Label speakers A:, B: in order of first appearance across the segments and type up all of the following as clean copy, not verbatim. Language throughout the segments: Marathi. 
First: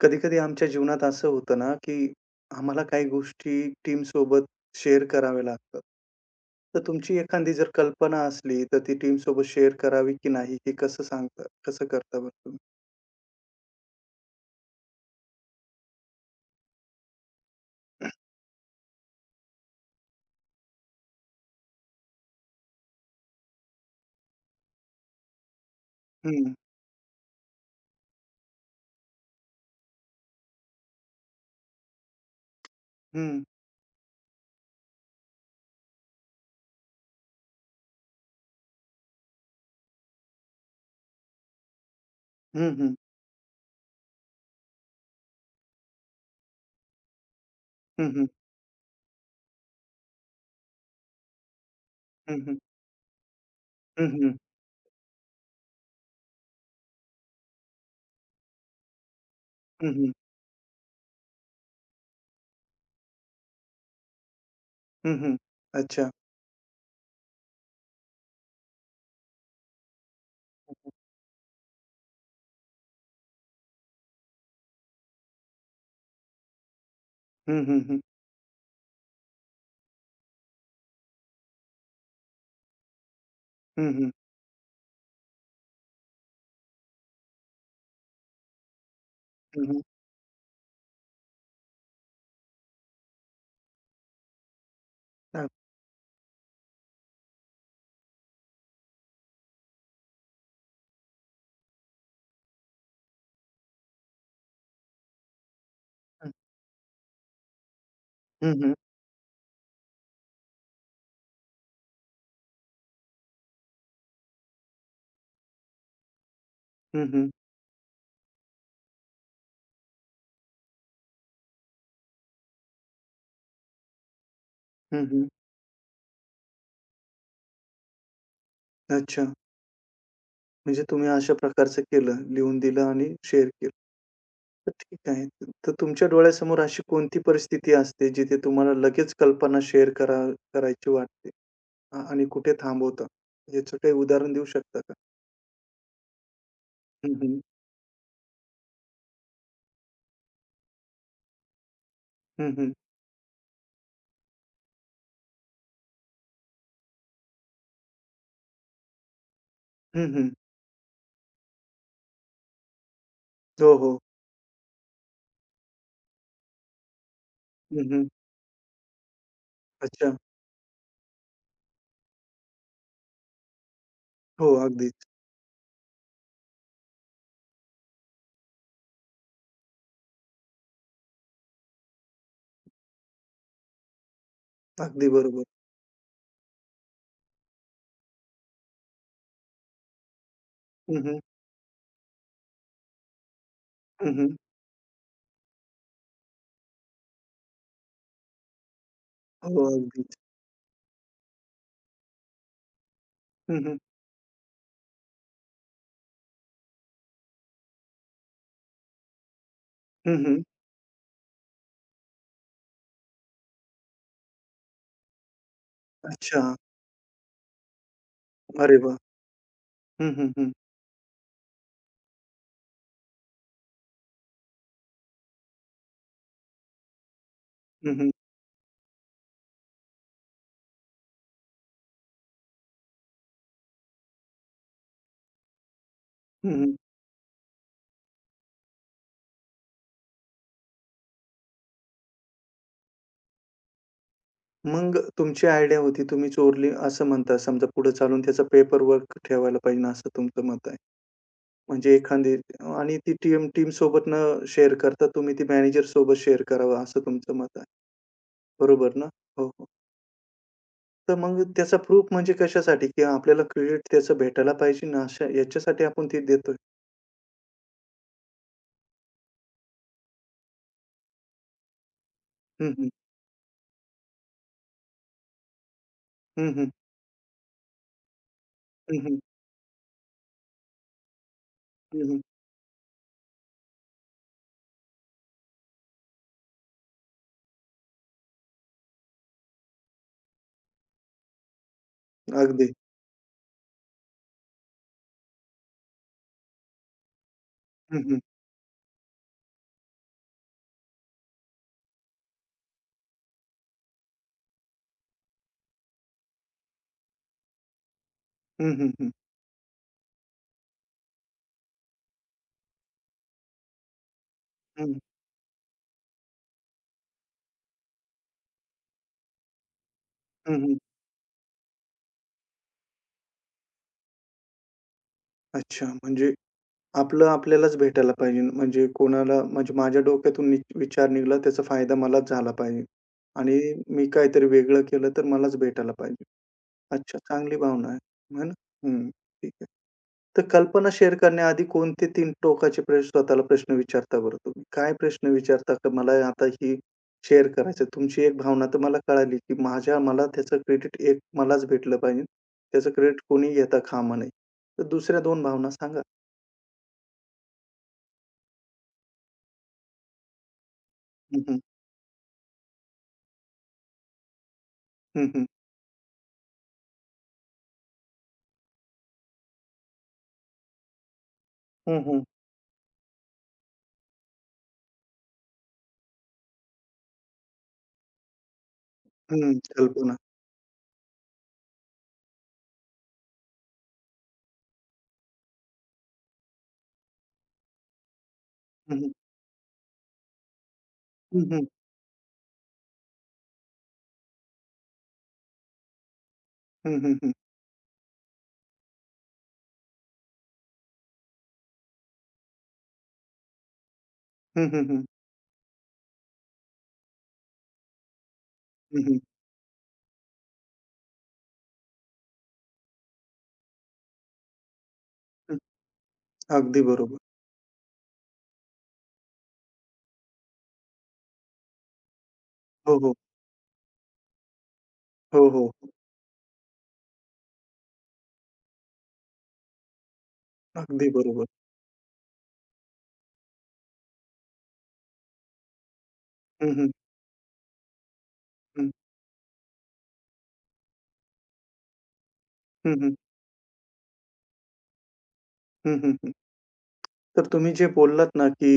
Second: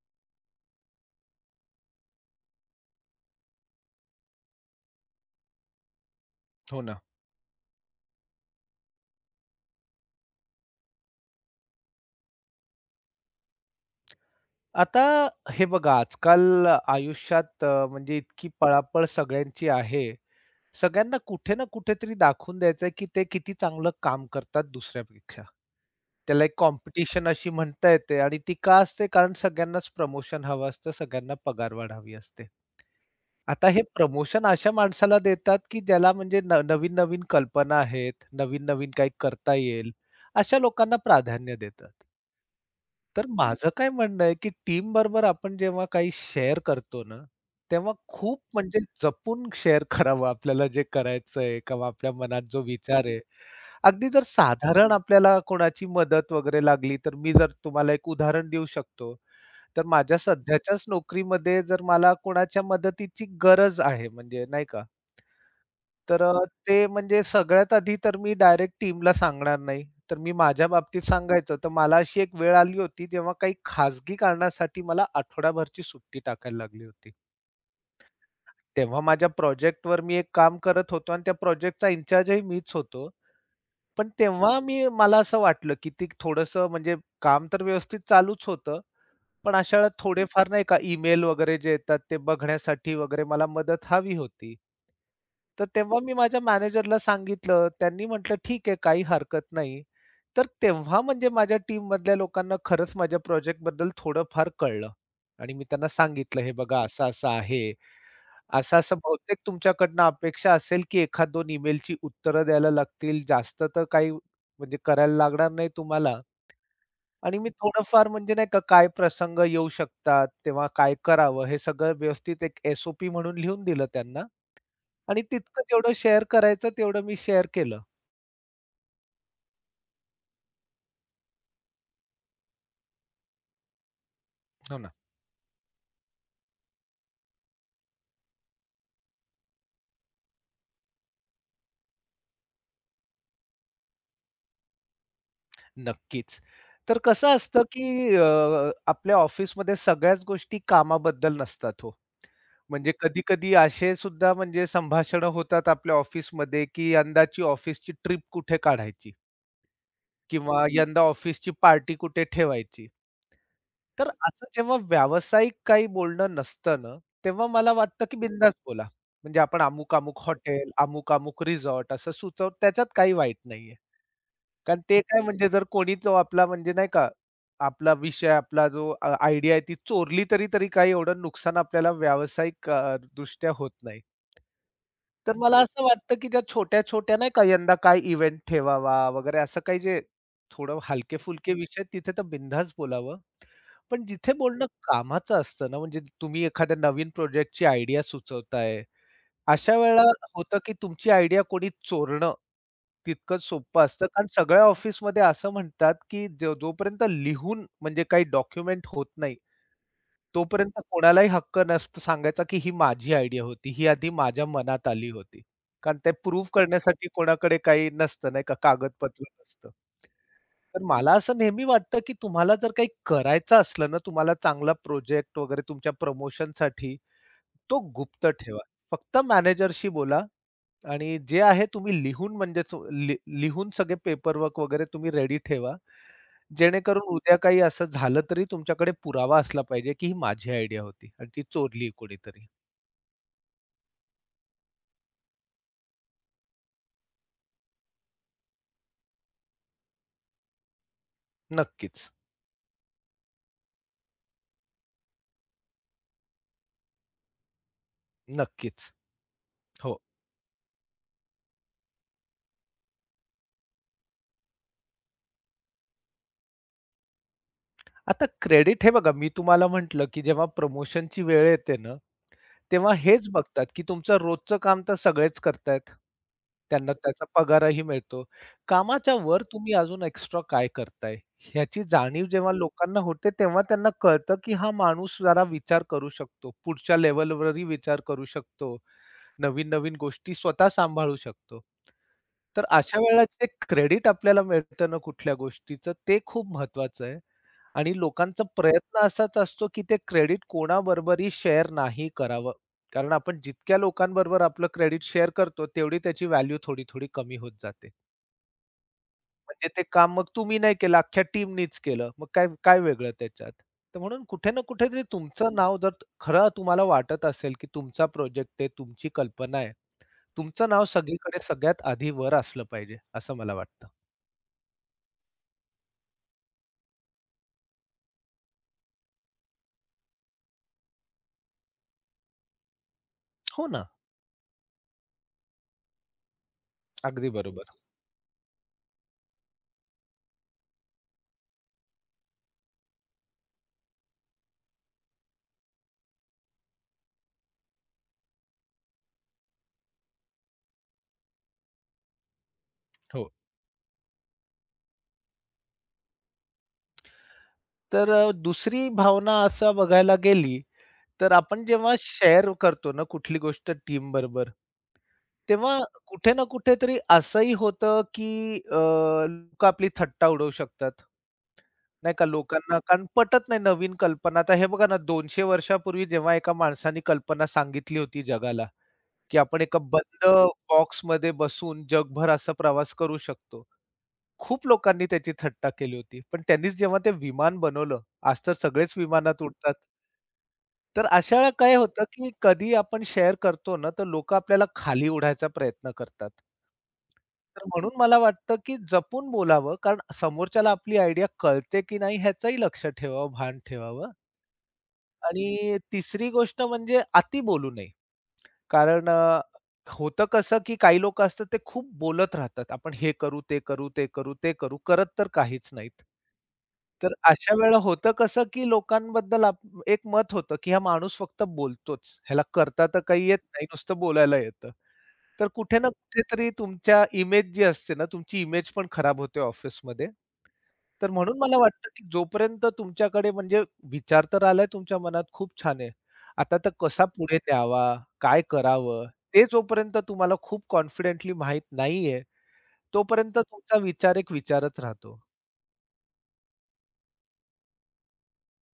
A: कधी-कधी आमच्या जीवनात असं होतं ना, की आम्हाला काही गोष्टी टीमसोबत शेअर कराव्या लागतात. तर
B: हो ना.
A: तुमची एखादी जर कल्पना असली, तर ती टीमसोबत शेअर करावी की नाही, हे कसं करता बरं तुम्ही?
B: आता हे बघा आजकाल आयुष्यात म्हणजे इतकी पळापळ सगळ्यांची आहे. सगळ्यांना कुठे ना कुठेतरी दाखवून द्यायचंय, की ते किती चांगलं काम करतात दुसऱ्यापेक्षा. त्याला
A: हं,
B: एक कॉम्पिटिशन अशी म्हणता येते आणि ती का असते कारण सगळ्यांनाच प्रमोशन हवं असतं, सगळ्यांना पगारवाढ हवी असते.
A: हं,
B: आता हे प्रमोशन अशा माणसाला देतात, की ज्याला म्हणजे नवीन-नवीन कल्पना आहेत, नवीन-नवीन काही करता येईल, अशा लोकांना प्राधान्य देतात.
A: हं, हं, हं,
B: तर माझं काय म्हणणं आहे, की टीमबरोबर आपण जेव्हा काही शेअर करतो ना, तेव्हा
A: हं, हं,
B: खूप म्हणजे जपून शेअर करावं आपल्याला जे करायचंय किंवा आपल्या मनात
A: हं,
B: जो विचार आहे. अगदी जर साधारण आपल्याला कोणाची मदत वगैरे लागली, तर मी जर तुम्हाला एक उदाहरण देऊ शकतो. तर माझ्या सध्याच्याच नोकरीमध्ये जर मला कोणाच्या मदतीची गरज आहे म्हणजे नाही का,
A: अच्छा.
B: तर ते म्हणजे सगळ्यात आधी तर मी डायरेक्ट टीमला सांगणार नाही. तर मी माझ्या बाबतीत सांगायचं तर मला अशी एक वेळ आली होती तेव्हा काही खाजगी कारणासाठी मला आठवडाभरची सुट्टी टाकायला लागली होती.
A: हं, हं, हं,
B: तेव्हा माझ्या प्रोजेक्टवर मी एक काम करत होतो आणि त्या प्रोजेक्टचा इन्चार्जही मीच होतो.
A: हं,
B: पण
A: हं,
B: तेव्हा मी मला असं वाटलं, की ते थोडंसं म्हणजे काम तर व्यवस्थित चालूच होतं, पण
A: हं,
B: अशा
A: हं.
B: वेळेला थोडेफार नाही का ईमेल वगैरे जे येतात ते बघण्यासाठी वगैरे मला मदत हवी होती.
A: हां.
B: तर तेव्हा मी माझ्या मॅनेजरला सांगितलं. त्यांनी म्हटलं, "ठीक आहे, काही हरकत नाही." तर तेव्हा म्हणजे माझ्या टीममधल्या लोकांना खरंच माझ्या प्रोजेक्टबद्दल थोडंफार कळलं आणि मी त्यांना सांगितलं, "हे बघा असं-असं आहे.
A: हं, हं,
B: असं-असं बहुतेक तुमच्याकडनं अपेक्षा असेल की 1-2 ईमेलची उत्तरं द्यायला लागतील. जास्त तर काही म्हणजे करायला लागणार नाही तुम्हाला." आणि मी थोडंफार म्हणजे नाही का काय प्रसंग येऊ शकतात, तेव्हा काय करावं हे सगळं व्यवस्थित एक एस-ओ-पी म्हणून लिहून दिलं त्यांना आणि तितकं जेवढं शेअर करायचं तेवढं मी शेअर केलं.
A: अच्छा. म्हणजे तुम्ही अशा प्रकारचं केलं, लिहून दिलं आणि शेअर केलं. तर
B: हो ना.
A: ठीक आहे. तर तुमच्या डोळ्यासमोर अशी कोणती परिस्थिती असते, जिथे तुम्हाला लगेच कल्पना शेअर करायची वाटते आणि कुठे थांबवता? याचं काही उदाहरण देऊ शकता का?
B: नक्कीच. तर
A: हं,
B: कसं
A: हं.
B: असतं, की आपल्या ऑफिसमध्ये सगळ्याच गोष्टी कामाबद्दल नसतात हो.
A: हं, हं.
B: म्हणजे कधी-कधी असे सुद्धा म्हणजे संभाषणं होतात आपल्या ऑफिसमध्ये, की यंदाची ऑफिसची ट्रिप कुठे काढायची किंवा यंदा ऑफिसची पार्टी कुठे ठेवायची.
A: हो, हो.
B: तर असं जेव्हा व्यावसायिक काही बोलणं नसतं ना, तेव्हा मला वाटतं
A: हं,
B: की बिनधास्त बोला. म्हणजे आपण
A: अच्छा.
B: अमुक-अमुक हॉटेल, अमुक-अमुक रिसॉर्ट असं सुचव त्याच्यात काही वाईट नाहीये.
A: हो,
B: कारण ते
A: अगदीच.
B: काय म्हणजे जर कोणी तो आपला म्हणजे नाही का, आपला विषय, आपला जो आयडिया आहे ती चोरली तरी तरी काही एवढं नुकसान आपल्याला व्यावसायिक दृष्ट्या होत नाही.
A: अगदी
B: तर
A: बरोबर.
B: मला असं वाटतं की ज्या छोट्या-छोट्या नाही का यंदा काय इव्हेंट ठेवावा वगैरे असं काही जे थोडं
A: हं, हं.
B: हलके-फुलके विषय आहेत, तिथे तर बिनधास्त बोलावं. पण जिथे बोलणं कामाचं असतं ना, म्हणजे तुम्ही एखाद्या नवीन प्रोजेक्टची आयडिया सुचवताय,
A: हो,
B: अशा वेळेला
A: अगदीच.
B: होतं की तुमची आयडिया कोणी चोरणं तितकंच
A: हं, हं.
B: सोपं असतं. कारण सगळ्या ऑफिसमध्ये असं म्हणतात की जो जोपर्यंत लिहून म्हणजे काही डॉक्युमेंट होत नाही, तोपर्यंत कोणालाही हक्क नसतो सांगायचा की ही माझी आयडिया होती. ही आधी माझ्या मनात आली होती. कारण ते
A: अच्छा.
B: प्रूव्ह करण्यासाठी कोणाकडे काही नसतं नाही का
A: अरे वाह!
B: कागदपत्र नसतं.
A: हं, हं, हं.
B: तर मला असं नेहमी वाटतं, की तुम्हाला जर काही करायचं असलं ना, तुम्हाला चांगला प्रोजेक्ट वगैरे तुमच्या प्रमोशनसाठी, तो
A: हं,
B: गुप्त ठेवा. फक्त मॅनेजरशी बोला आणि जे आहे तुम्ही लिहून म्हणजेच लिहून सगळे पेपर वगैरे तुम्ही रेडी ठेवा. जेणेकरून उद्या काही असं झालं तरी तुमच्याकडे पुरावा असला पाहिजे, की ही माझी आयडिया होती आणि ती चोरली कोणीतरी.
A: मग तुमची आयडिया होती तुम्ही चोरली असं म्हणता. समजा पुढे चालून त्याचा पेपर वर्क ठेवायला पाहिजे असं तुमचं मत म्हणजे
B: नक्कीच,
A: एखादी आणि ती टीम टीम सोबत न शेअर करता तुम्ही ती मॅनेजरसोबत शेअर करावं असं तुमचं मत आहे.
B: नक्कीच.
A: बरोबर ना? हो, हो.
B: हो.
A: तर मग त्याचा प्रूफ म्हणजे कशासाठी? की आपल्याला क्रेडिट त्याचं भेटायला पाहिजे ना, अशा याच्यासाठी आपण ते देतोय.
B: आता क्रेडिट हे बघा मी तुम्हाला म्हटलं, की जेव्हा प्रमोशनची वेळ येते ना,
A: हं, हं.
B: तेव्हा हेच बघतात, की तुमचं रोजचं काम तर सगळेच करतायत.
A: हं, हं.
B: त्यांना त्याचा पगारही मिळतो.
A: हं,
B: कामाच्या
A: हं.
B: वर तुम्ही अजून एक्स्ट्रा काय करताय? ह्याची
A: हं, हं.
B: जाणीव जेव्हा लोकांना होते, तेव्हा त्यांना कळतं, की हा माणूस जरा विचार करू शकतो. पुढच्या लेव्हलवरही विचार करू शकतो. नवीन-नवीन गोष्टी स्वतः सांभाळू शकतो. तर
A: अगदी.
B: अशा वेळेला जे क्रेडिट आपल्याला मिळतं ना कुठल्या गोष्टीचं, ते खूप महत्वाचं आहे. आणि
A: हं, हं.
B: लोकांचा प्रयत्न असाच असतो, की ते क्रेडिट कोणाबरोबरही शेअर नाही करावं. कारण आपण जितक्या लोकांबरोबर आपलं क्रेडिट शेअर करतो, तेवढी त्याची व्हॅल्यू थोडी-थोडी कमी होत जाते.
A: हं, हं, हं.
B: म्हणजे ते काम मग तुम्ही नाही केलं, अख्ख्या टीमनीच केलं. मग काय काय वेगळं त्याच्यात? तर म्हणून कुठे ना
A: हं,
B: कुठेतरी तुमचं नाव जर खरं तुम्हाला वाटत असेल, की तुमचा प्रोजेक्ट आहे, तुमची कल्पना आहे.
A: हं,
B: तुमचं
A: हं.
B: नाव सगळीकडे सगळ्यात आधी वर असलं पाहिजे, असं मला वाटतं.
A: अच्छा म्हणजे आपलं आपल्यालाच भेटायला पाहिजे. म्हणजे कोणाला म्हणजे माझ्या डोक्यातून नि विचार निघाला त्याचा फायदा मलाच झाला पाहिजे आणि
B: हो ना,
A: मी काहीतरी वेगळं केलं तर मलाच भेटायला पाहिजे. अच्छा,
B: अगदी
A: चांगली
B: बरोबर.
A: भावना आहे. आहे ना? हं, ठीक आहे. तर कल्पना शेअर करण्याआधी कोणते 3 टोकाचे प्रश्न स्वतःला प्रश्न विचारता बरं तुम्ही? काय प्रश्न विचारता का मला आता ही शेअर करायचं आहे? तुमची एक भावना तर मला कळाली, की माझ्या मला त्याचं क्रेडिट एक मलाच भेटलं पाहिजे. त्याचं क्रेडिट
B: हो.
A: कोणी घेता कामा नये. तर दुसऱ्या 2 भावना सांगा.
B: तर दुसरी भावना असं बघायला गेली, तर
A: हं, हं.
B: आपण जेव्हा शेअर करतो ना कुठली गोष्ट टीमबरोबर,
A: हं, हं.
B: तेव्हा कुठे ना कुठेतरी असंही होतं, की लोकं आपली थट्टा उडवू शकतात.
A: हं,
B: नाही
A: हं.
B: का लोकांना कारण पटत नाही नवीन कल्पना. आता हे बघा ना 200 वर्षापूर्वी जेव्हा एका माणसाने कल्पना सांगितली होती जगाला, की आपण एका
A: कल्पना.
B: बंद बॉक्समध्ये बसून जगभर असा प्रवास करू शकतो. खूप लोकांनी त्याची थट्टा केली होती. पण त्यांनीच जेव्हा ते विमान बनवलं, आज तर सगळेच
A: हं, हं.
B: विमानात उडतात. तर अशा
A: हं,
B: वेळेला
A: हं.
B: काय होतं, की कधी आपण शेअर करतो ना, तर लोकं आपल्याला खाली उडायचा प्रयत्न करतात.
A: हं, हं, हं.
B: तर म्हणून मला वाटतं, की जपून बोलावं, कारण समोरच्याला आपली आयडिया कळते की नाही ह्याचंही लक्ष ठेवावं, भान ठेवावं
A: हं, हं, हं.
B: आणि तिसरी गोष्ट म्हणजे अति बोलू नये. कारण होतं कसं, की काही लोकं असतात ते खूप बोलत राहतात. आपण हे करू, ते करू, ते करू, ते करू. करत तर काहीच नाहीत.
A: अगदी
B: तर
A: बरोबर.
B: अशा वेळेला होतं कसं, की लोकांबद्दल एक मत होतं, की हा माणूस फक्त बोलतोच. ह्याला करता
A: हो,
B: तर
A: हो.
B: काही येत नाही, नुसतं बोलायला येतं.
A: हो,
B: तर
A: हो.
B: कुठे ना कुठेतरी तुमच्या इमेज जी असते ना, तुमची इमेज पण खराब होते ऑफिसमध्ये.
A: अगदी
B: तर म्हणून
A: बरोबर.
B: मला वाटतं, की जोपर्यंत तुमच्याकडे म्हणजे विचार तर आलाय तुमच्या मनात खूप छान आहे. आता तर
A: हं, हं.
B: कसा पुढे न्यावा, काय
A: हं.
B: करावं, ते जोपर्यंत तुम्हाला खूप कॉन्फिडेंटली माहीत नाहीये,
A: हं, हं.
B: तोपर्यंत तुमचा विचार एक विचारच राहतो.
A: हं, हं, हं. तर तुम्ही जे बोललात ना, की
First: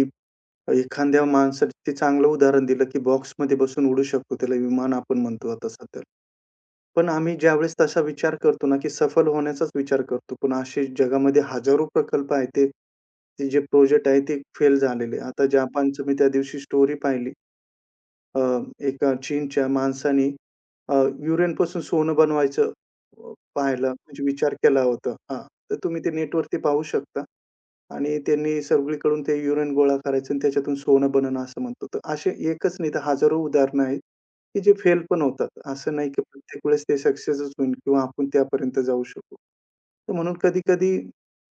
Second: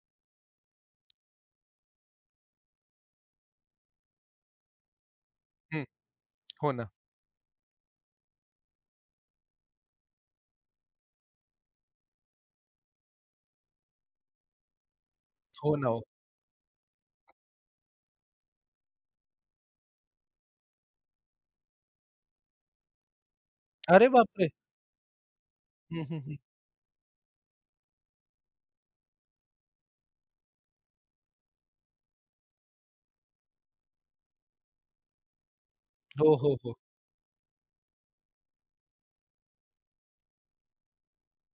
A: एखाद्या माणसाचं ते चांगलं उदाहरण दिलं, की बॉक्समध्ये बसून उडू शकतो. त्याला विमान आपण म्हणतो आता
B: हं.
A: सध्या.
B: हो ना.
A: पण आम्ही ज्यावेळेस तसा विचार करतो ना, की सफल होण्याचाच विचार करतो. पण असे जगामध्ये हजारो प्रकल्प आहेत. ते ते जे प्रोजेक्ट आहे ते फेल झालेले. आता
B: हो ना, हो.
A: जापानचं मी त्या दिवशी स्टोरी पाहिली. अ, एका चीनच्या माणसाने अ, युरेनपासून सोनं बनवायचं पाहायला
B: अरे
A: म्हणजे
B: बापरे!
A: विचार केला होता. हां, तर तुम्ही
B: हं,
A: ते
B: हं, हं.
A: नेटवरती पाहू शकता. आणि त्यांनी सगळीकडून ते युरेन गोळा करायचं आणि त्याच्यातून सोनं बनवणं असं म्हणतो. तर असे एकच नाही तर हजारो उदाहरणं आहेत, की जे फेल पण होतात. असं नाही की
B: हो, हो,
A: प्रत्येक
B: हो.
A: वेळेस ते सक्सेसच होईल किंवा आपण त्यापर्यंत जाऊ शकू. तर म्हणून कधी-कधी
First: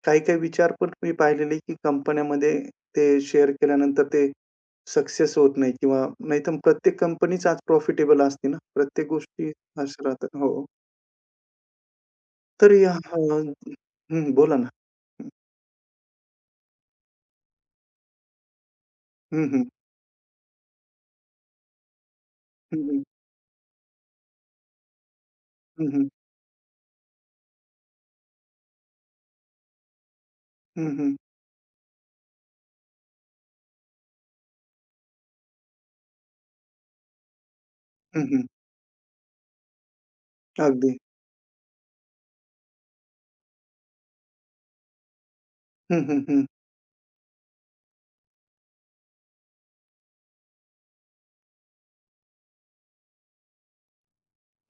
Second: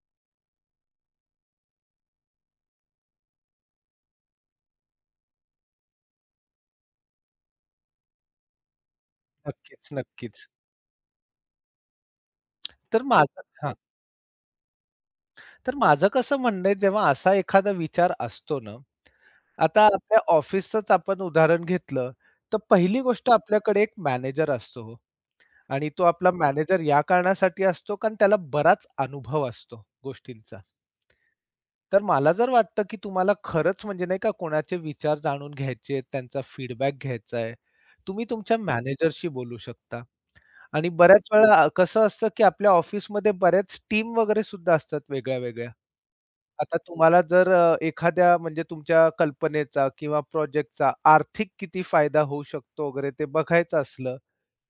A: काही-काही विचार पण मी पाहिलेले, की कंपन्यामध्ये ते शेअर केल्यानंतर ते सक्सेस होत नाही किंवा नाहीतर प्रत्येक कंपनीच आज प्रॉफिटेबल असते ना. प्रत्येक गोष्टी
B: नक्कीच,
A: अशा राहतात.
B: नक्कीच.
A: हो. तर या
B: तर माझं
A: हं,
B: हां.
A: हं, बोला ना.
B: तर माझं कसं म्हणणं आहे, जेव्हा असा एखादा विचार असतो ना,
A: हं, हं,
B: आता आपल्या ऑफिसचंच आपण उदाहरण घेतलं, तर
A: हं,
B: पहिली
A: हं,
B: गोष्ट आपल्याकडे एक मॅनेजर असतो. हो.
A: हं,
B: आणि तो
A: हं,
B: आपला मॅनेजर या कारणासाठी असतो, कारण त्याला बराच अनुभव असतो गोष्टींचा.
A: हं, हं,
B: तर मला जर वाटतं, की तुम्हाला खरंच म्हणजे नाही का कोणाचे विचार जाणून घ्यायचे आहेत, त्यांचा फीडबॅक घ्यायचा आहे.
A: हं,
B: तुम्ही
A: हं.
B: तुमच्या मॅनेजरशी बोलू शकता. आणि
A: अगदी.
B: बऱ्याच वेळा कसं असतं, की आपल्या ऑफिसमध्ये बऱ्याच टीम वगैरे सुद्धा असतात वेगळ्या-वेगळ्या.
A: हं, हं, हं,
B: आता तुम्हाला जर एखाद्या म्हणजे तुमच्या कल्पनेचा किंवा प्रोजेक्टचा आर्थिक किती फायदा होऊ शकतो वगैरे ते बघायचं असलं,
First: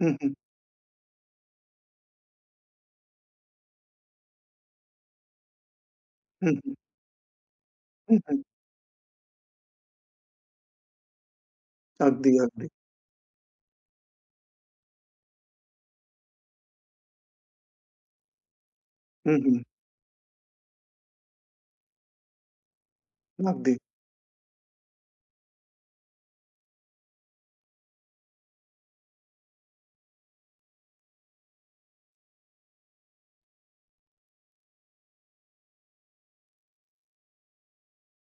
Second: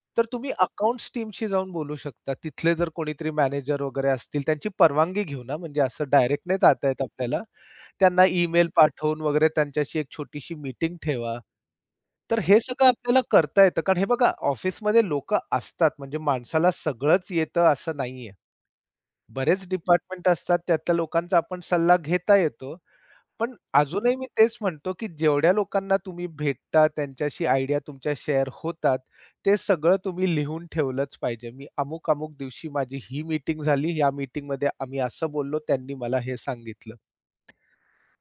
A: हं,
B: तर
A: हं,
B: तुम्ही अकाउंट्स टीमशी जाऊन बोलू शकता. तिथले जर कोणीतरी मॅनेजर वगैरे असतील त्यांची परवानगी घेऊन हां, म्हणजे असं डायरेक्ट
A: हं,
B: नाही
A: हं,
B: जाता येत आपल्याला. त्यांना
A: हं,
B: ईमेल पाठवून वगैरे त्यांच्याशी एक छोटीशी मीटिंग ठेवा.
A: अगदी,
B: तर हे
A: अगदी.
B: सगळं आपल्याला करता येतं. कारण हे बघा ऑफिसमध्ये लोकं असतात म्हणजे माणसाला सगळंच येतं असं नाहीये.
A: हं, हं.
B: बरेच डिपार्टमेंट असतात त्यातल्या लोकांचा आपण सल्ला घेता येतो. पण
A: अगदी.
B: अजूनही मी तेच म्हणतो, की जेवढ्या लोकांना तुम्ही भेटता त्यांच्याशी आयडिया तुमच्या शेअर होतात, ते सगळं तुम्ही लिहून ठेवलंच पाहिजे. मी अमुक-अमुक दिवशी माझी ही मीटिंग झाली, या मीटिंगमध्ये आम्ही असं बोललो, त्यांनी मला हे सांगितलं.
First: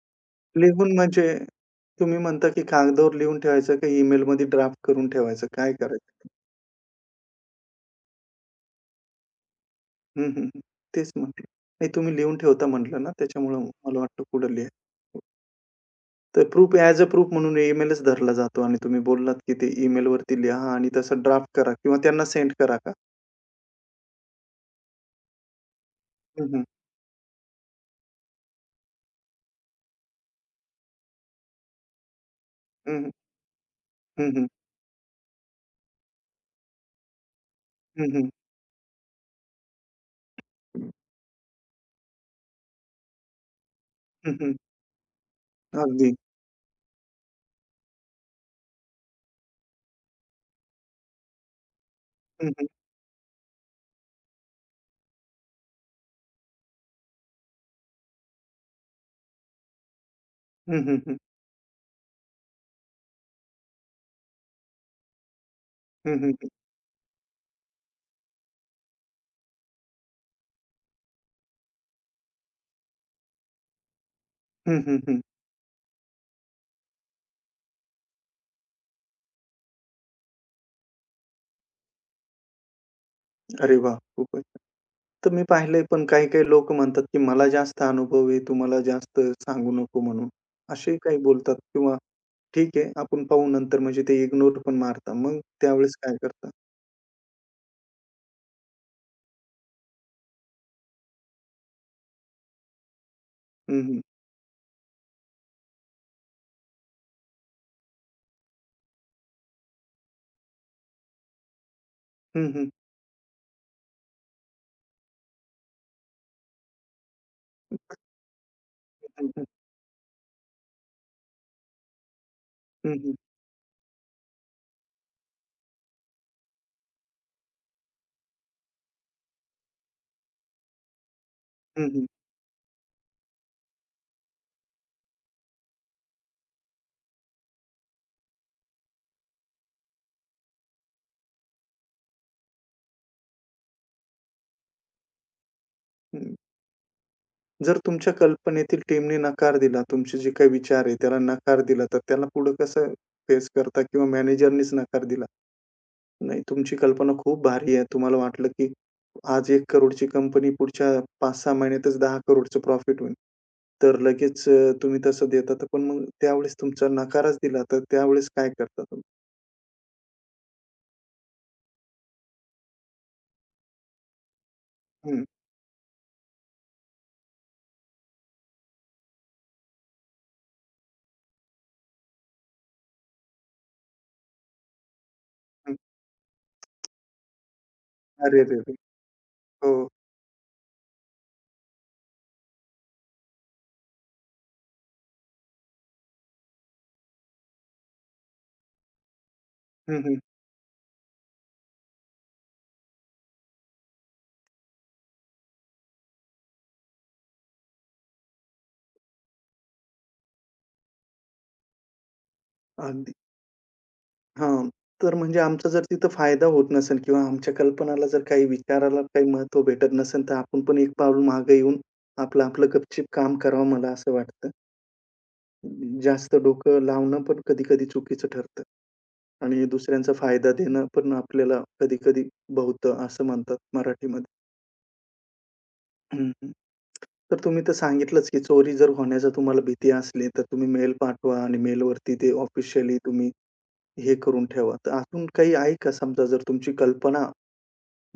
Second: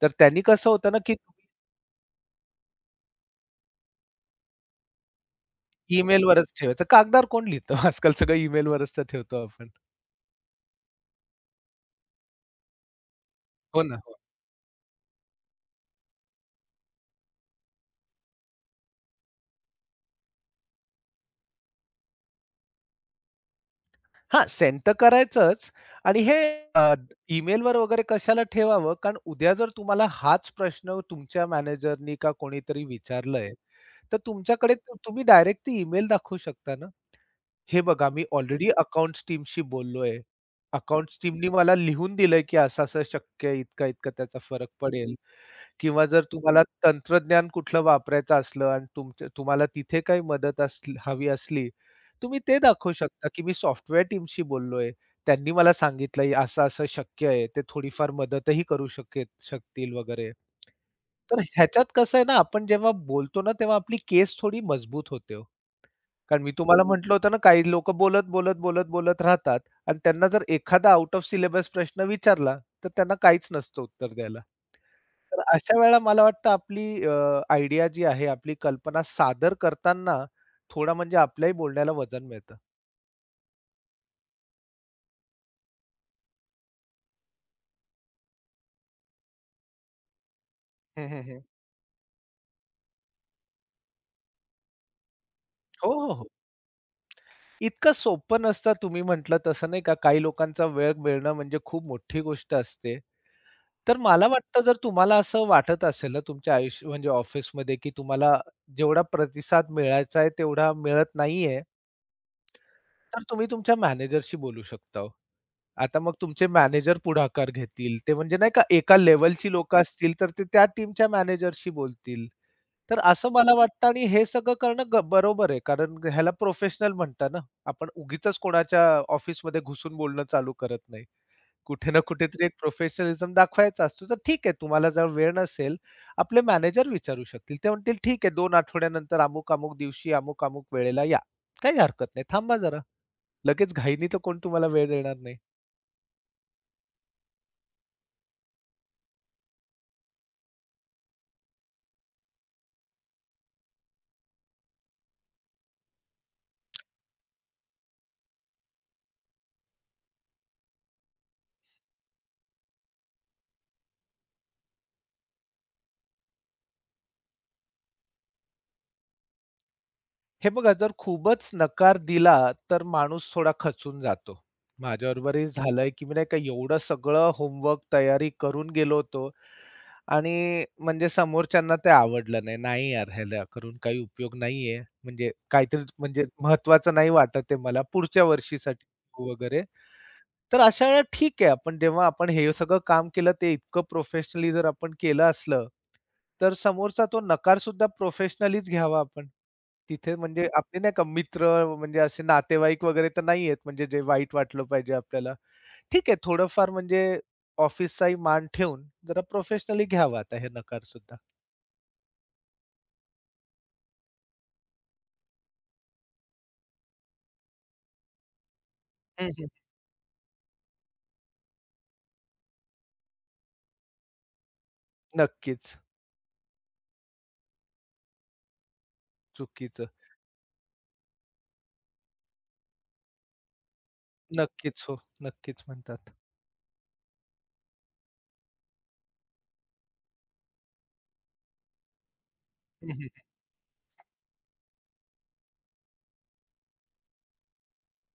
B: तर त्यांनी कसं होतं
A: लिहून
B: ना, की
A: म्हणजे तुम्ही म्हणता की कागदावर लिहून ठेवायचं का ईमेलमध्ये ड्राफ्ट करून ठेवायचं? काय करायचं?
B: ईमेलवरच ठेवायचं. कागदावर कोण लिहितं? आजकाल सगळं ईमेलवरच तर ठेवतो आपण.
A: हं, हं, हं. तेच म्हटलं. नाही तुम्ही लिहून ठेवता म्हटलं ना त्याच्यामुळं
B: हो ना,
A: मला
B: हो.
A: वाटलं पुढे लिहा. तर प्रूफ ॲज अ प्रूफ म्हणून ईमेलच धरला जातो आणि तुम्ही बोललात, की ते ईमेलवरती लिहा आणि तसं ड्राफ्ट करा किंवा त्यांना सेंड करा का?
B: हां, सेंड तर करायचंच आणि हे
A: हं, हं.
B: अ, ईमेलवर वगैरे कशाला ठेवावं? कारण उद्या जर तुम्हाला हाच प्रश्न तुमच्या मॅनेजरनी का कोणीतरी
A: हं, हं.
B: विचारलाय, तर
A: हं, हं.
B: तुमच्याकडे तुम्ही डायरेक्ट ती ईमेल दाखवू शकता ना. हे बघा
A: हं,
B: मी
A: हं.
B: ऑलरेडी अकाउंट्स टीमशी बोललोय. अकाउंट्स टीमनी मला लिहून दिलंय, की असं-असं शक्य आहे, इतका-इतका
A: हं,
B: त्याचा
A: हं.
B: फरक पडेल. किंवा
A: अगदी.
B: जर तुम्हाला तंत्रज्ञान कुठलं वापरायचं असलं आणि तुमच्या तुम्हाला तिथे काही मदत असली हवी असली, तुम्ही
A: हं,
B: ते
A: हं.
B: दाखवू शकता, की मी सॉफ्टवेअर टीमशी बोललोय. त्यांनी मला सांगितलंय असं-असं शक्य आहे. ते थोडीफार मदतही करू शकतील वगैरे.
A: हं, हं, हं.
B: तर ह्याच्यात कसं आहे ना, आपण जेव्हा बोलतो ना, तेव्हा आपली केस थोडी मजबूत होते हो.
A: हं, हं,
B: कारण
A: हं.
B: मी तुम्हाला म्हटलं होतं ना, काही लोकं बोलत, बोलत, बोलत, बोलत राहतात आणि त्यांना जर एखादा आउट ऑफ सिलेबस प्रश्न विचारला, तर त्यांना काहीच नसतं उत्तर द्यायला.
A: हं, हं,
B: तर अशा वेळेला मला वाटतं आपली आयडिया जी आहे, आपली कल्पना सादर करताना थोडा म्हणजे आपल्याही बोलण्याला वजन मिळतं.
A: अरे वाह! खूपच छान. तर मी पाहिलंय पण काही-काही लोकं म्हणतात, की मला जास्त अनुभव आहे, तू मला जास्त सांगू नको म्हणून. असे
B: हं,
A: काही
B: हं, हं.
A: बोलतात किंवा ठीक आहे, आपण पाहू नंतर म्हणजे ते इग्नोर पण मारतात. मग
B: हो,
A: त्यावेळेस
B: हो,
A: काय
B: हो.
A: करता?
B: इतकं सोपं नसतं तुम्ही म्हटलं तसं नाही का, काही लोकांचा वेळ मिळणं म्हणजे खूप मोठी गोष्ट असते. तर
A: हं.
B: मला वाटतं जर तुम्हाला असं वाटत असेल ना, तुमच्या आयुष्य म्हणजे ऑफिसमध्ये की तुम्हाला जेवढा प्रतिसाद मिळायचा आहे, तेवढा मिळत नाहीये.
A: हं, हं.
B: तर तुम्ही तुमच्या मॅनेजरशी बोलू शकता हो. आता मग तुमचे मॅनेजर पुढाकार घेतील. ते म्हणजे नाही का एका
A: हं, हं.
B: लेव्हलची लोकं असतील, तर ते त्या टीमच्या मॅनेजरशी बोलतील.
A: हं,
B: तर
A: हं.
B: असं मला वाटतं आणि हे सगळं करणं बरोबर आहे. कारण ह्याला प्रोफेशनल म्हणता ना. आपण उगीचच कोणाच्या ऑफिसमध्ये घुसून बोलणं चालू करत नाही.
A: हं,
B: कुठे ना
A: हं.
B: कुठेतरी एक प्रोफेशनलिझम दाखवायचा असतो. तर ठीक आहे तुम्हाला जर वेळ नसेल, आपले मॅनेजर विचारू शकतील. ते म्हणतील, "ठीक आहे 2 आठवड्यानंतर अमुक-अमुक दिवशी, अमुक-अमुक वेळेला या." काही हरकत नाही. थांबा जरा. लगेच घाईनी तर कोण तुम्हाला वेळ देणार नाही.
A: हं. जर तुमच्या कल्पनेतील टीमने नकार दिला, तुमचे जे काही विचार आहे त्याला नकार दिला, तर त्याला पुढे कसं फेस करता? किंवा मॅनेजरनीच नकार दिला, "नाही, तुमची कल्पना खूप भारी आहे. तुम्हाला वाटलं, की आज 1 करोड कंपनी पुढच्या 5-6 महिन्यातच 10 करोड प्रॉफिट होईल." तर लगेच तुम्ही तसं देता, तर पण मग त्यावेळेस तुमचा नकारच दिला, तर त्यावेळेस काय करता तुम्ही?
B: हे बघा जर खूपच नकार दिला, तर माणूस थोडा खचून जातो.
A: हं,
B: माझ्याबरोबरही झालंय, की मी नाही का एवढं सगळं होमवर्क तयारी करून गेलो होतो आणि म्हणजे समोरच्यांना ते आवडलं नाही. नाही यार ह्याला करून काही उपयोग नाहीये. म्हणजे
A: हं.
B: काहीतरी म्हणजे महत्त्वाचं नाही वाटत आहे मला पुढच्या
A: अरेरेरे!
B: वर्षीसाठी वगैरे.
A: हो.
B: तर अशा वेळेला ठीक आहे, आपण जेव्हा आपण हे सगळं काम केलं ते इतकं प्रोफेशनली जर आपण केलं असलं, तर समोरचा तो नकार सुद्धा प्रोफेशनलीच घ्यावा आपण.
A: हं,
B: तिथे
A: हं.
B: म्हणजे आपले नाही का मित्र म्हणजे असे नातेवाईक वगैरे तर नाहीयेत म्हणजे जे वाईट वाटलं पाहिजे आपल्याला. ठीक आहे थोडंफार म्हणजे ऑफिसचाही मान ठेवून जरा प्रोफेशनली घ्यावा आता हे नकार सुद्धा.
A: अगदी. हां. तर म्हणजे आमचा जर तिथं फायदा होत नसेल किंवा आमच्या कल्पनाला जर काही विचाराला
B: हं,
A: काही
B: हं.
A: महत्त्व भेटत नसेल, तर आपण पण एक पाऊल मागे येऊन आपलं-आपलं गपचीप काम करावं मला असं वाटतं.
B: नक्कीच.
A: जास्त डोकं लावणं पण कधी-कधी चुकीचं ठरतं. आणि
B: चुकीचं.
A: दुसऱ्यांचा फायदा देणं पण आपल्याला कधी-कधी भवतं असं म्हणतात मराठीमध्ये.
B: नक्कीच हो. नक्कीच म्हणतात.
A: हं, हं. तर तुम्ही तर सांगितलंच की चोरी जर होण्याचा तुम्हाला भीती असली, तर तुम्ही मेल पाठवा आणि मेलवरती ते
B: हं,
A: ऑफिशियली
B: हं.
A: तुम्ही हे करून ठेवा. तर अजून काही आहे का समजा जर तुमची कल्पना,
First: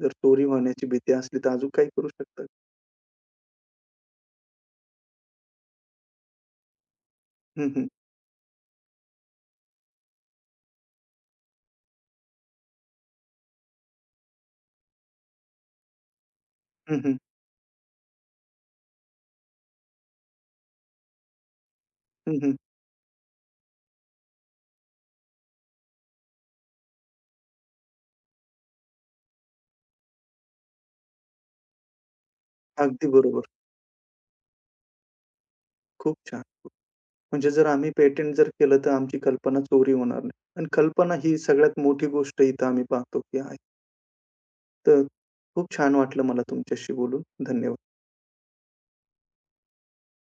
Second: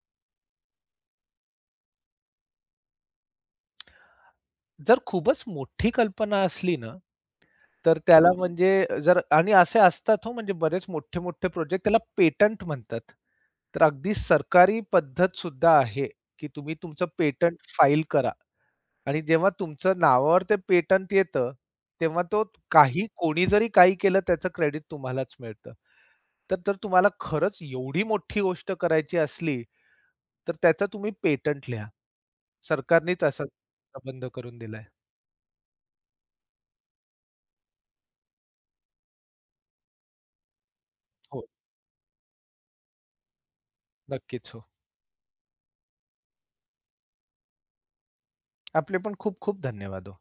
A: जर चोरी होण्याची भीती असली तर अजून काही करू शकता?
B: जर खूपच मोठी कल्पना असली ना
A: हं, हं.
B: तर त्याला म्हणजे जर आणि असे असतात हो म्हणजे बरेच मोठे-मोठे प्रोजेक्ट त्याला पेटंट म्हणतात. तर अगदी सरकारी पद्धत सुद्धा आहे, की तुम्ही
A: हं,
B: तुमचं
A: हं.
B: पेटंट फाईल करा आणि जेव्हा तुमचं नावावर ते पेटंट येतं, तेव्हा
A: हं,
B: तो
A: हं.
B: काही कोणी जरी काही केलं त्याचं क्रेडिट तुम्हालाच मिळतं. तर जर तुम्हाला खरंच एवढी मोठी गोष्ट करायची असली, तर त्याचं तुम्ही पेटंट लिहा.
A: अगदी
B: सरकारनेच असा
A: बरोबर.
B: प्रबंध करून दिलाय.
A: खूप छान. म्हणजे जर आम्ही पेटंट जर केलं तर आमची कल्पना चोरी होणार नाही. आणि कल्पना ही
B: हो,
A: सगळ्यात मोठी गोष्ट इथं आम्ही पाहतो की आहे.
B: नक्कीच हो.
A: तर खूप छान वाटलं मला तुमच्याशी बोलून. धन्यवाद.
B: आपले पण खूप-खूप धन्यवाद हो.